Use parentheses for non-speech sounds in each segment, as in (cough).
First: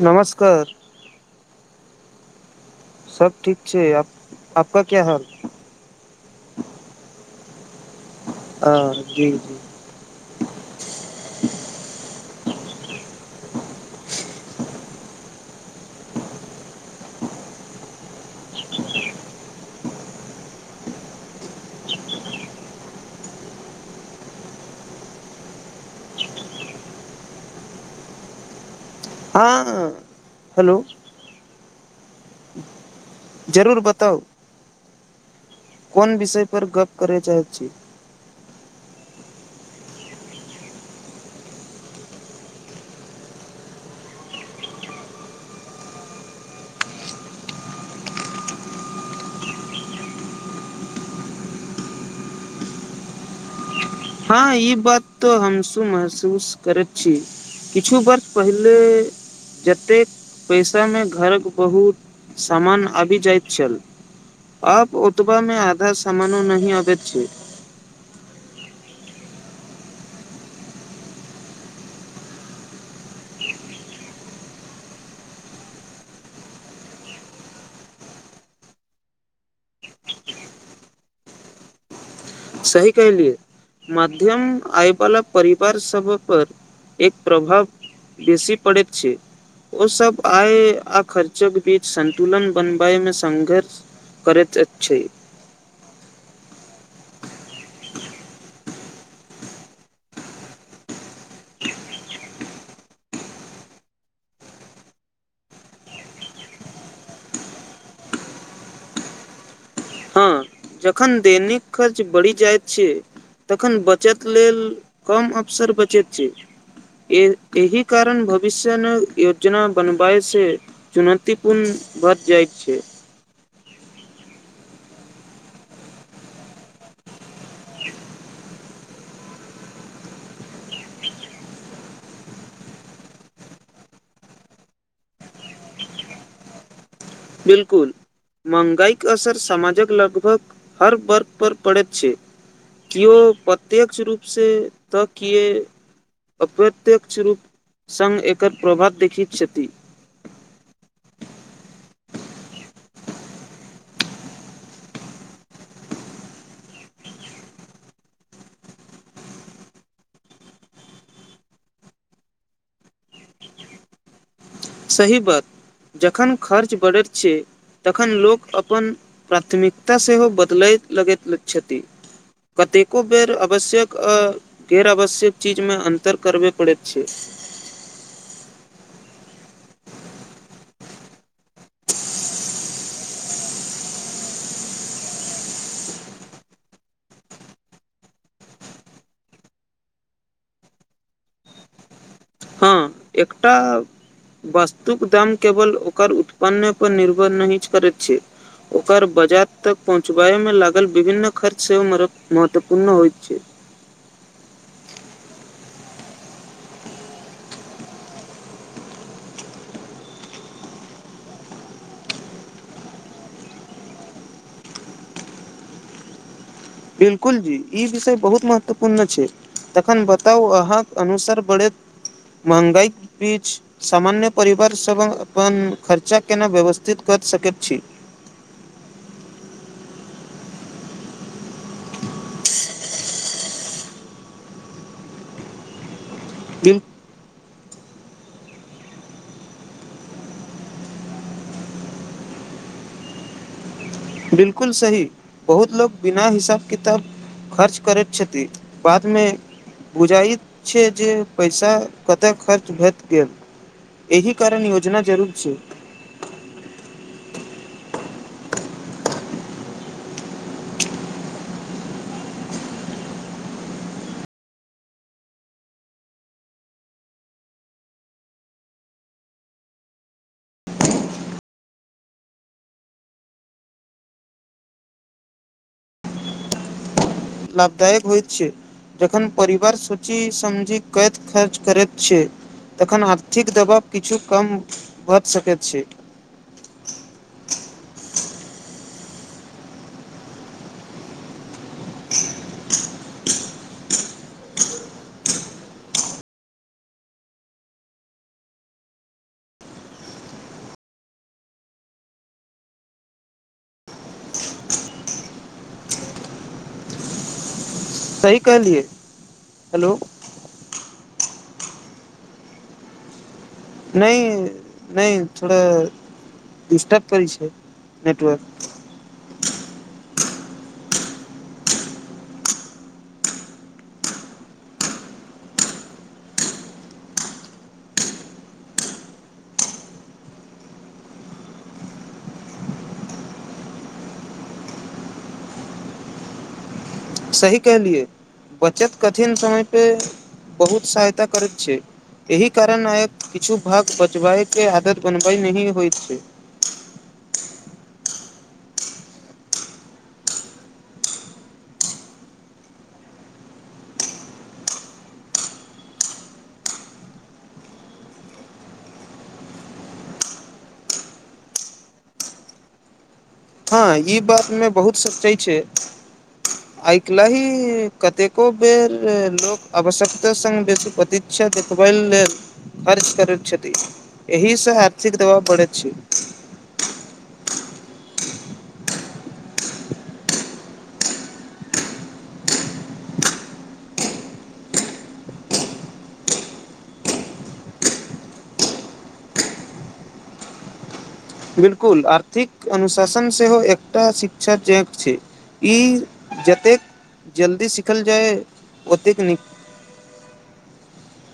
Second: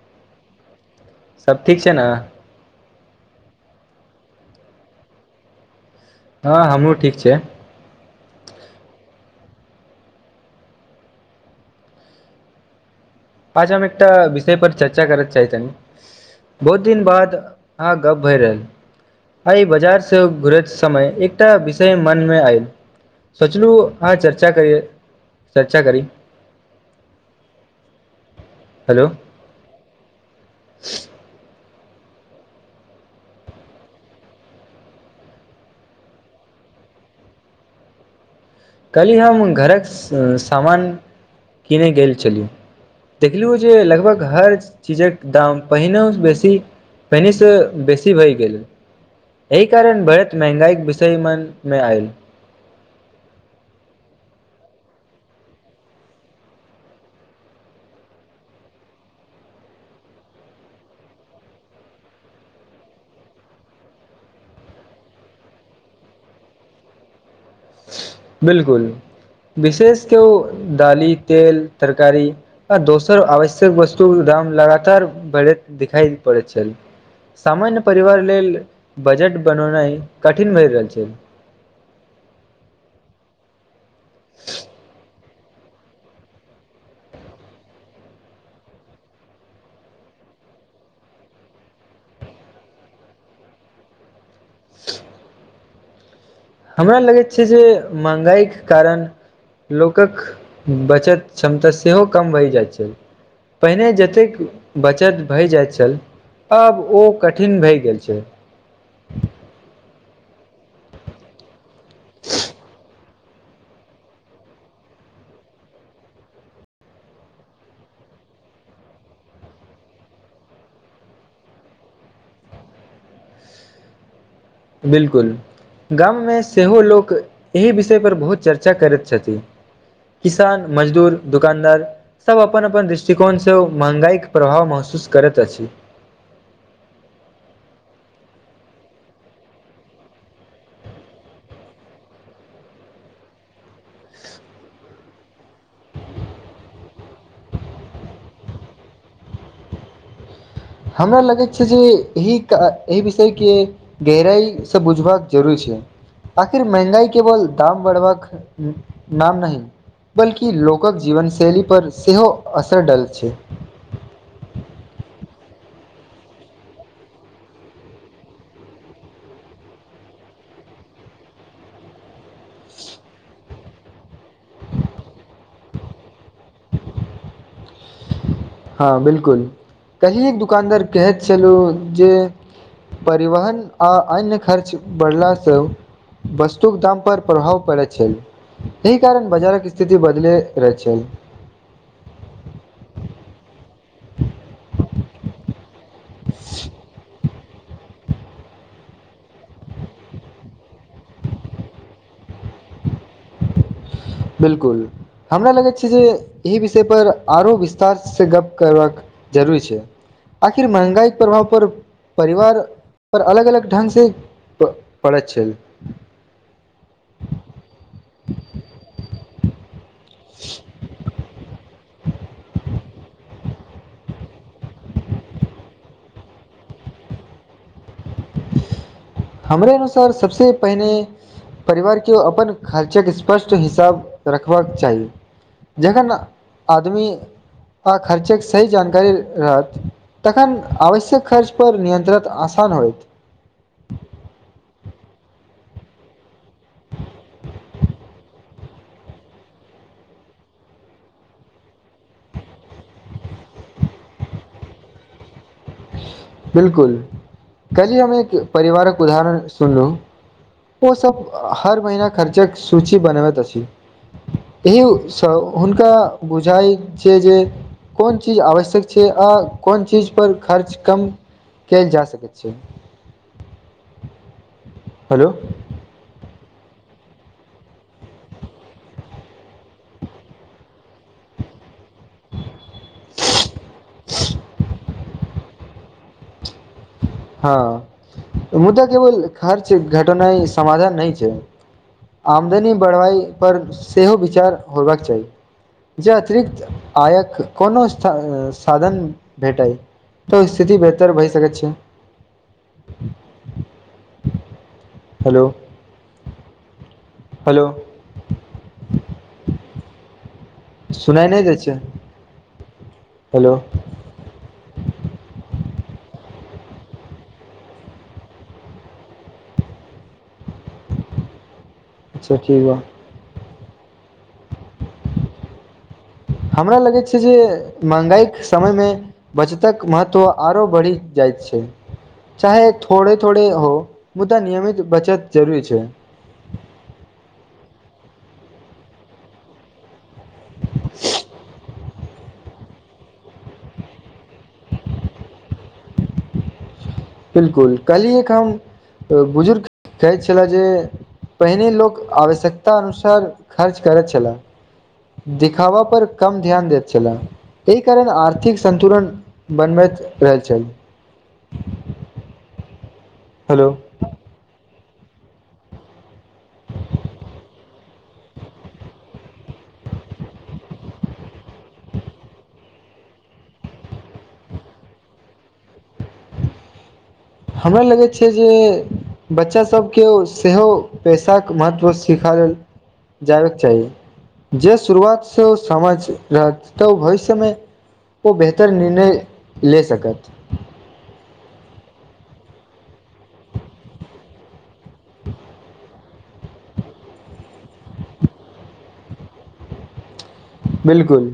नमस्कार सब ठीक छै ने सब ठीक छै आपका क्या हाल हँ हमरो ठीक छै हँ जी जी आचामे एकटा विषय पर चर्चा करत चाहतनी बहुत दिन बाद अहाँ गप्प भय रहल आइ बाजारसँ घुरैत समय एकटा विषय मनमे आयल सचलू आ चर्चा कर चर्चा करी ह हँ हेलो जरूर बताउ कोन विषय परर गप्प करय चाहैत छी कल्हि हम घरक समामान किीनै गेल छलियहु देखलियौ जे लगभग हर चीजक दाम पहिनेसँ बेसी पहिनििसँ बेसी भय गेल एहि कारण भढ़त महंगाईक विषयमन मे आयल हँ ई बात तो हमस महसूस करैत छी किछु बर्ष पहिले जतेक पैसामे घरक बहुत सामान आबि जाइत छल आ ओतबा में आधा सामानो नहि अबै बिलकुल विशेष के ओ दाली तेल तरकारी आ दोसर आवश्यक वस्तु काम लगातार बढ़ैत दिखाई पड़ैत छै सामान्य परिवार लेल बजट बननाइ कठिन भए रहल छै सही कहलियए माध्यम आय वला परिवार सब पर एक प्रभाव बेसी पड़ैत छै ओ सब आय आ खर्चो के बीच संन्तुलन बनबए मे संघर्ष करैतत छै हमरा लगैत छै जे महँगाईके कारण लोकक बचत क्षमता सेहो कम भहि जाइत छै पहिने जतेक बचत भय जाइत छल आब ओ कठिन भए गेल छै हँ जखन दैनिक खर्च बढ़ि जाइत छै तखन बचत लेल कम अवसर बचैत छै एहिह कारण भविष्य ने योजना बनबए से चुनौतीपूर्ण भच जाइके छै ह बिलकुल गाममे सेहो लोक एहि विषयपर बहुत चर्चा करैत छथिन किसान मजदूर दुकानदार सब अपन अपन दृष्टिकोणसँ महगाईक प्रभाव महसू महसूस करैत अछि बिलकुल माहगाईक असर सामजक लगभग हर वर्ग पर पड़ैतै छैय केयो प्रत्य्यक्ष रूपसे तऽ के अप्रत्यक्ष रूप संग एकर प्रभात देखैत छथि हमरा लगैत छै जे एहि एहि विषयके गहराइसँ बुझबाक जरूरी छै आखिर महंगाई केवल दाम बढ़बाक नाम नहि बल्कि लोकक जीवनशैली पर सेहो असर डाल छै सही बात जखन खर्च बढ़त छैय तखन लोक अपन प्राथमिकता सेहो बदलय लगैत छथि कतेको बेर आवश्यक अ गैर आवश्यक चीजमे अन्तर करबे करैत छैय (unintelligible) ह बिलकुल कहि एक दुकानदार कहैत छलहु जे परिवहन आ अन्य खर्च बढ़लासं वस्तुक दाम पर प्रभाव पड़ै छै एहि कारण बजारक स्थिति बदले रहै छैय ह एकटा वस्तुक दाम केवल ओकर उत्पन्न पर निर् ब नहि ह करै छै (unintelligible) ओकर बाजार तक पहुँचबाय मे लागल विभिन्न खर्च सेहो मरऽ महत्वपूर्ण होइत छैय (inaudible) बिलकुल हमरा लगै छै जे एहि विषय पर आरो विस्तार से गप्प करबाक जरूरी छै आखिर महंगाईक प्रभाव पर परिवार पर अलग अलग ढंग से प परैत छैय बिलकुल जी ई विषय बहुत महत्वपूर्ण छैय तखन बताउ अहाँके अनुस रबढ़ैत महगाई बीच सामान्य परिवार सभ अपन खर्चा केना व्यवस्थित कत सकैत छी हमरा अनुसार सबसे पहिने परिवार के अपन खर्चक स्पष्ट हिसाब रखबाक चाही जखन बिल आदमी आ खर्चके सही जानकारी रहततखन आवश्यक खर्च परर नियन्त्रण आसान होयत बिलकुल सही बहुत लोक बिना हिसाब किताब खर्च करैत छथि बादमे बुझाइत छैय जे पैसा कतऽ खर्च भेट गेल एहि कारण योजना जरूर छैय बिलकुल कल ही हम एक परिवारक उदाहरण सुनलू ओ सब हर महीना खर्चक सूचि बनबैत अछी यौ सब हुनका बुझाइ छैय जे कोन चीज आवश्यक छैय आ कोन चीज पर खर्च कम कैल जा सक छै, हेलो लाभदायक होइत छैय जखन परिवार सोचि समझी कैत खर्च करैत छैय तखन आर्थिक दबाव किछु कम भऽ सकैत छैय (unintelligible) ह मुदा केवल खर्च घटनाइ समाधान नै छै आमदनी बढ़बाइ पर सेहो विचार होयबाक चाही जे अतिरिक्त आयक कोनो सायऽ साधन भेटै तऽ स्थिति बेहतर भए सकैत छै हेलो हेलो सही कहलियए हेलो सुनाइ नहि दै हेलो नहि नहि थोड़े डिस्टर्ब करए छै नेटवर्क अच्छा ठीक बा (unintelligible) हमरा लगैत छै जे महगाई समय मे बचतक महत्व आरो बढ़ि जाइत छै चाहे थोड़े थोड़े हो मुद्दा नियमित बचत जरूरी छै (unintelligible) सही कहलियए बचत कठिन समय पे बहुत सहायता करैत छै एहि कारण आइ किछु भाग बचबायके आदत बनबइ नहि होइत छै बिल्कुल काल्हि एक हम बुजुर्ग कहैत छलै जे पहिने लोक आवश्यकता अनुसार खर्च करैत छलै दिखावा पर कम ध्यान देैत छलै एहि कारण आर्थिक संतुलन बनबैत रहल छै हेलो हँ ई बातमे बहुत सोचै छै आइ काल्हि ही कतेको बेर लोक आवश्यकता संग (unintelligible) नीचा देखबय लेल खर्च करैत छथि एहिसँ आर्थिक दबाव बढ़े छै हमरा लगै छै जे बच्चासभके सेहो पैसाक महत्व सिखाल जाबेक चाही जे शुरुआत से ओ समझ रहत तऽ ओ भविष्यमे ओ बेहतर निर्णय ले सकत बिलकुल आर्थिक अनुशासन सेहो एकटा शिक्षा चरण छै ई जतेक जल्दी सीखल जाय ओतेक नीक बिलकुल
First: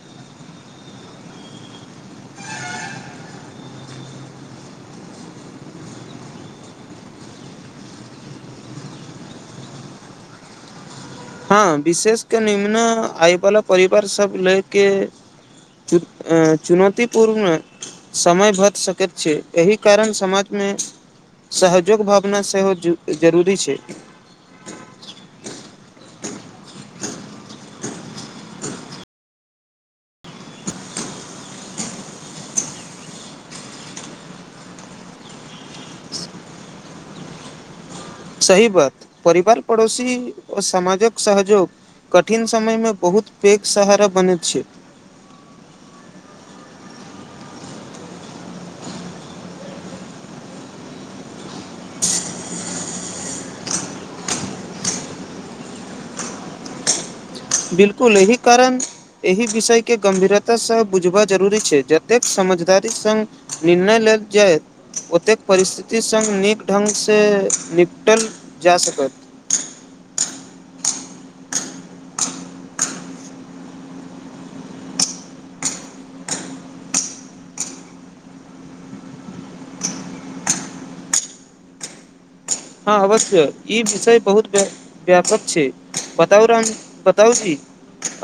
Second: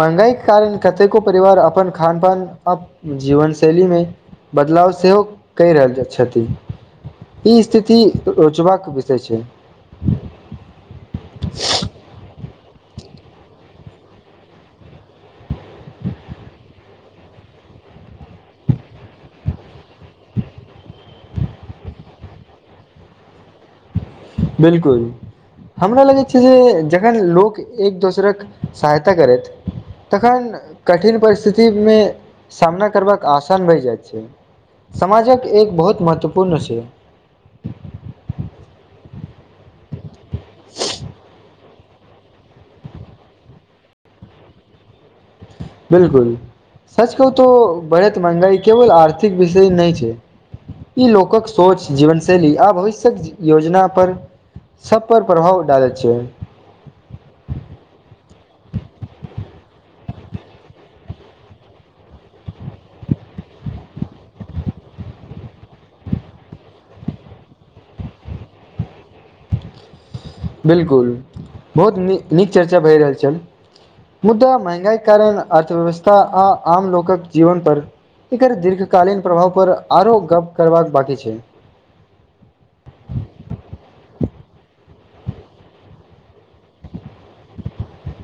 महंगाईक कारण कतेको परिवार अपन खान पान अप जीवन शैलीमे बदलाव सेहो कहि रहल छथि ई स्थिति रोचबाक विषय छै हँ विशेष के निम्न आय वाला परिवार सब ले के चुन ऐं चुनौतीपूर्ण समय भऽ सकैत छै एहि कारण समाजमे सहजोग भावना सेहो ज जरूरी छै बिलकुल हमरा लगै छै जे जखन लोक एक दोसरक सहायता करएथ तखन कठिन परिस्थितिमे सामना करबाक आसान भए जाइत छै समाजक एक बहुत महत्वपूर्ण छै सही बात परिवार पड़ोसी ओ समामाजक सहजोग कठिन समयमे बहुत पैघ सहारा बनैत छै बिलकुल सच कहुँ तो बढ़ैत महगाई केवल आर्थिक विषय नहि छै ई लोकक सोंच जीवन शैली आ भविष्यक योजना पर सब पर प्रभाव डालैत छियै बिलकुल एहि कारन एहि विषय के गंभीरतासँ बुझबा जरूरी छै जतेक समझदारी संग निर्णय ले जाय ओतेक परिस्थिति संग नीक ढंगसँ निपटल जा सकैत (inaudible) बिलकुल बहुत नी नीक चर्चा भए रहल छल मुदा महंगाईक कारण अर्थव्यवस्था आ आम लोकक जीवन पर एकर दीर्घकालीन प्रभाव पर आरो गप्प करबाक बाकी छै हँ अवश्य ई विषय बहुत व्यापक छै बताउ राम बताउ जी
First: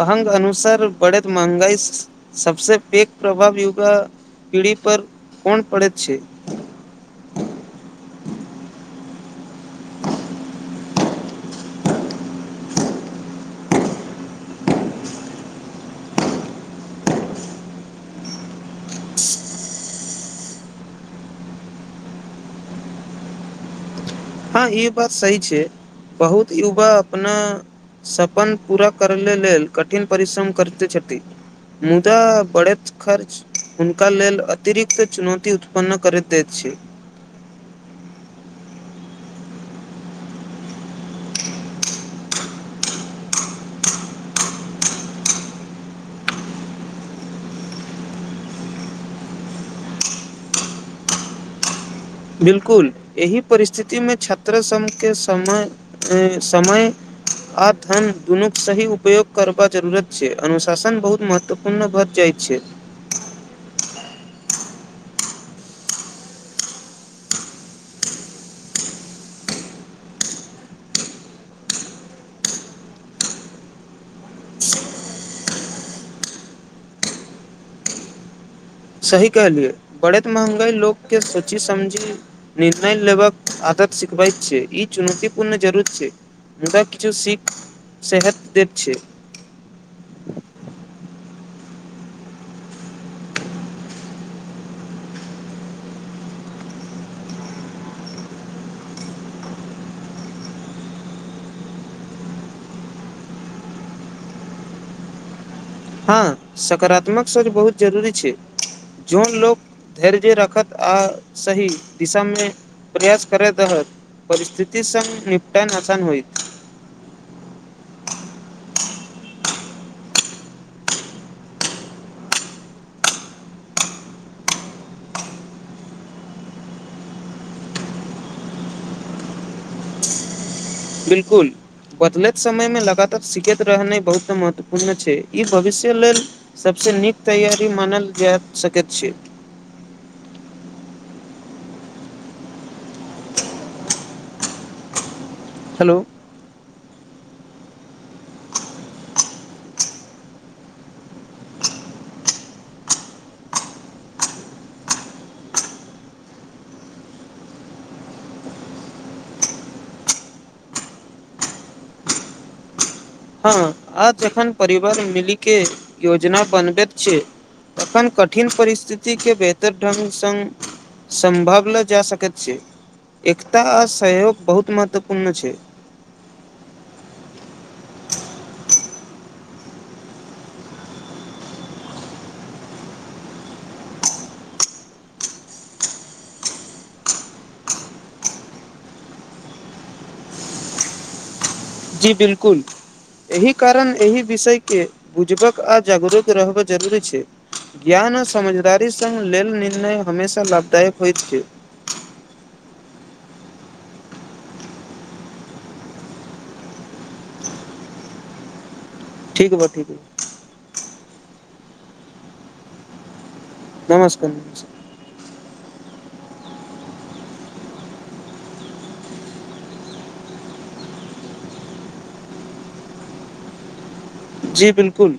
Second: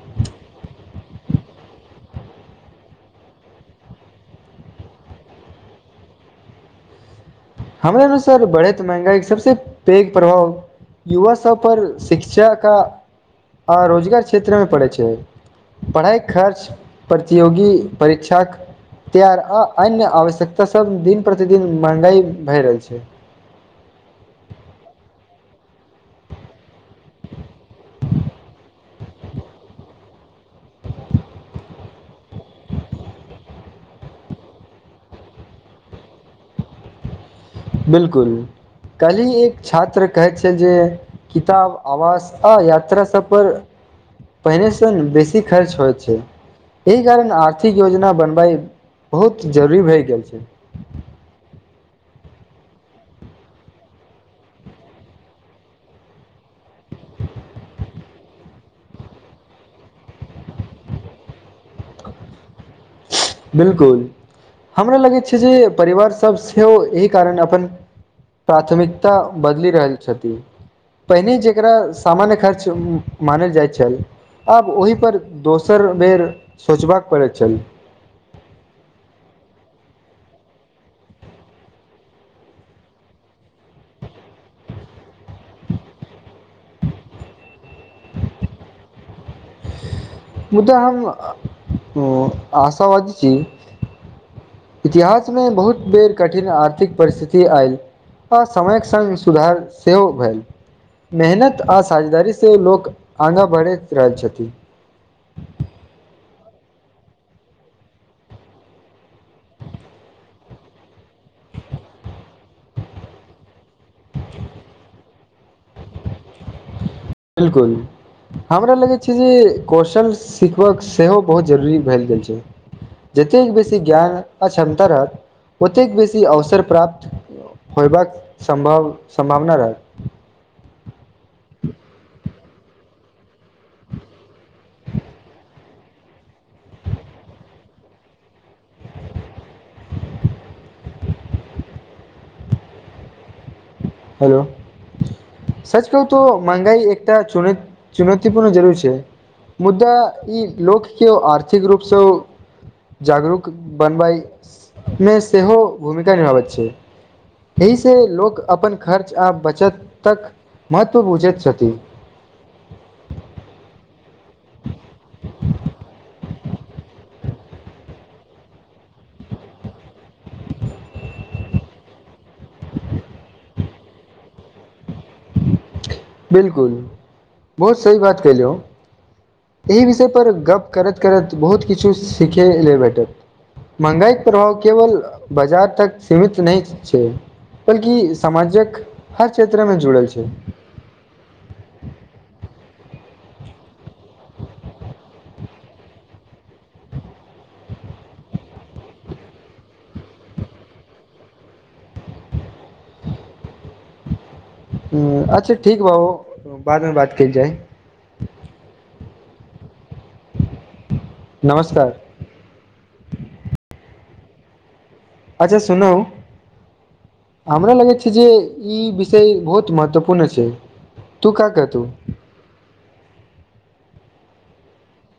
अहंग अनुसार बढ़ैत महंगाई सबसे पीक प्रभाव युगा पीढ़ी पर कोन पड़ैत छै (inaudible) अनुसार बढ़ैत महंगाइक सबसँ पैघ प्रभाव युवा सब पर शिक्षाक आ रोजगार क्षेत्रमे पड़ैत छै पढ़ाइ खर्च प्रतियोगी परीक्षाक तैयार आ अन्य आवश्यकता सभ दिन प्रतिदिन महंगाई भए रहल छै हँ ई बात सही छै बहुत युवा अपना सपन पूरा करेले लेल कठिन परिश्रम करते छथि मुदा बढ़ैत खर्च हुनका लेल अतिरिक्त चुनौती उत्पन्न करैत दैत छै बिलकुल काल्हि एक छात्र कहैत छै जे किताब आवास औ यात्रा सभ पर पहिने सँ न बेसी खर्च होइत छै एहि कारण आर्थिक योजना बनबाइ बहुत जरूरी भए गेल छै बिलकुल एहि परिस्थितिमे छात्र सबके समय समय आ धन दुनुक सही उपयोग करब जरुरत छै अनुशासन बहुत महत्वपूर्ण भ जाइत छै बिलकुल हमरा लगैत छै जे परिवार सब सेहो एहि कारण अपन प्राथमिकता बदलि रहल छथि पहिने जेकरा सामान्य खर्च मानल जाइत छल आब ओहिपर दोसर बेर सोचबाक पड़ैत छल सही कहलियए बढ़ेैत महंगाई लोककेँ सोची समझी निर्णय लेबाक आत सिखबैत छै ई चुनौतीपूर्ण जरूर छै विदा किछु सिख सेहत दे छै मुदा हम ओआशाबादी छी इतिहासमे बहुत बेर कठिन आर्थिक परिस्थिति आयल आ समयक संग इ सुधार सेहो भेल मेहनत आ साझेदारी सँ लोक आगाँ बढ़ैत रहल छथि आँ सकारात्मक सोच बहुत जरूरी छै जोन लोक धैर्यजे रखत आ सहि दिशामे प्रयास करैत रहत परिस्थिति संग निपटैन आसान होइत बिलकुल हमरा लगैत छै जे कौशल सिखबाक सेहो बहुत जरूरी भैल जाइ छै जतेक बेसी ज्ञान आ क्षमता रहत ओतेक बेसी अवसर प्राप्त होयबाक संभव संभावना रहत बिलकुल बदलैत समयमे लगातार सिखैत रहनाइ बहुत महत्वपूर्ण छै ई भविष्य लेल सबसँ नीक तैयारी मानल जैत सकैत छै (inaudible) हैलो सच हेलो कहुँ तोऽ मंहगाई एकटा चुनित चुनौती पूर्ण जरूर छै मुदा ई लोककेँ आर्थिक रूपसँ जागरूक बनबयमे सेहो भूमिका निभाबैत छै एहि से लोक अपन खर्च आ बचत तक महत्व बुझैत छथि हँ आज जखन परिवार मिली के योजना बनबैत छै तखन कठिन परिस्थितिके बेहतर ढ़ंग संग संभव मऽ जा सकैत छी एकता आ सहयोग बहुत महत्वपूर्ण छै बिल्कूल बहुत सही बात कह ले एहि विषयपर गप्प करैत करैत बहुत किछु सीखय लेलऽ भेटत महगाई प्रभाव केवल बाजार तक सीमित नहि छै बल्कि समाजक हर क्षेत्रमे जुड़ल छै। जी बिल्कुल एहि कारण एहि विषयके बुझबाक आ जागरूक रहबबाक जरूरी छै ज्ञान आ समझदारी सङ्ग लेल निर्णय हमेशा लाभदायक होइत छै (unintelligible) ह अच्छा ठीक बु बादमे बात कि जाइ ठीक बा ठीक बा नमस्कार। नमस्कार अच्छा सुनू। हमरा लगैत छै जे ई विषय बहुत महत्वपूर्ण छै तू कतू जी बिल्कुल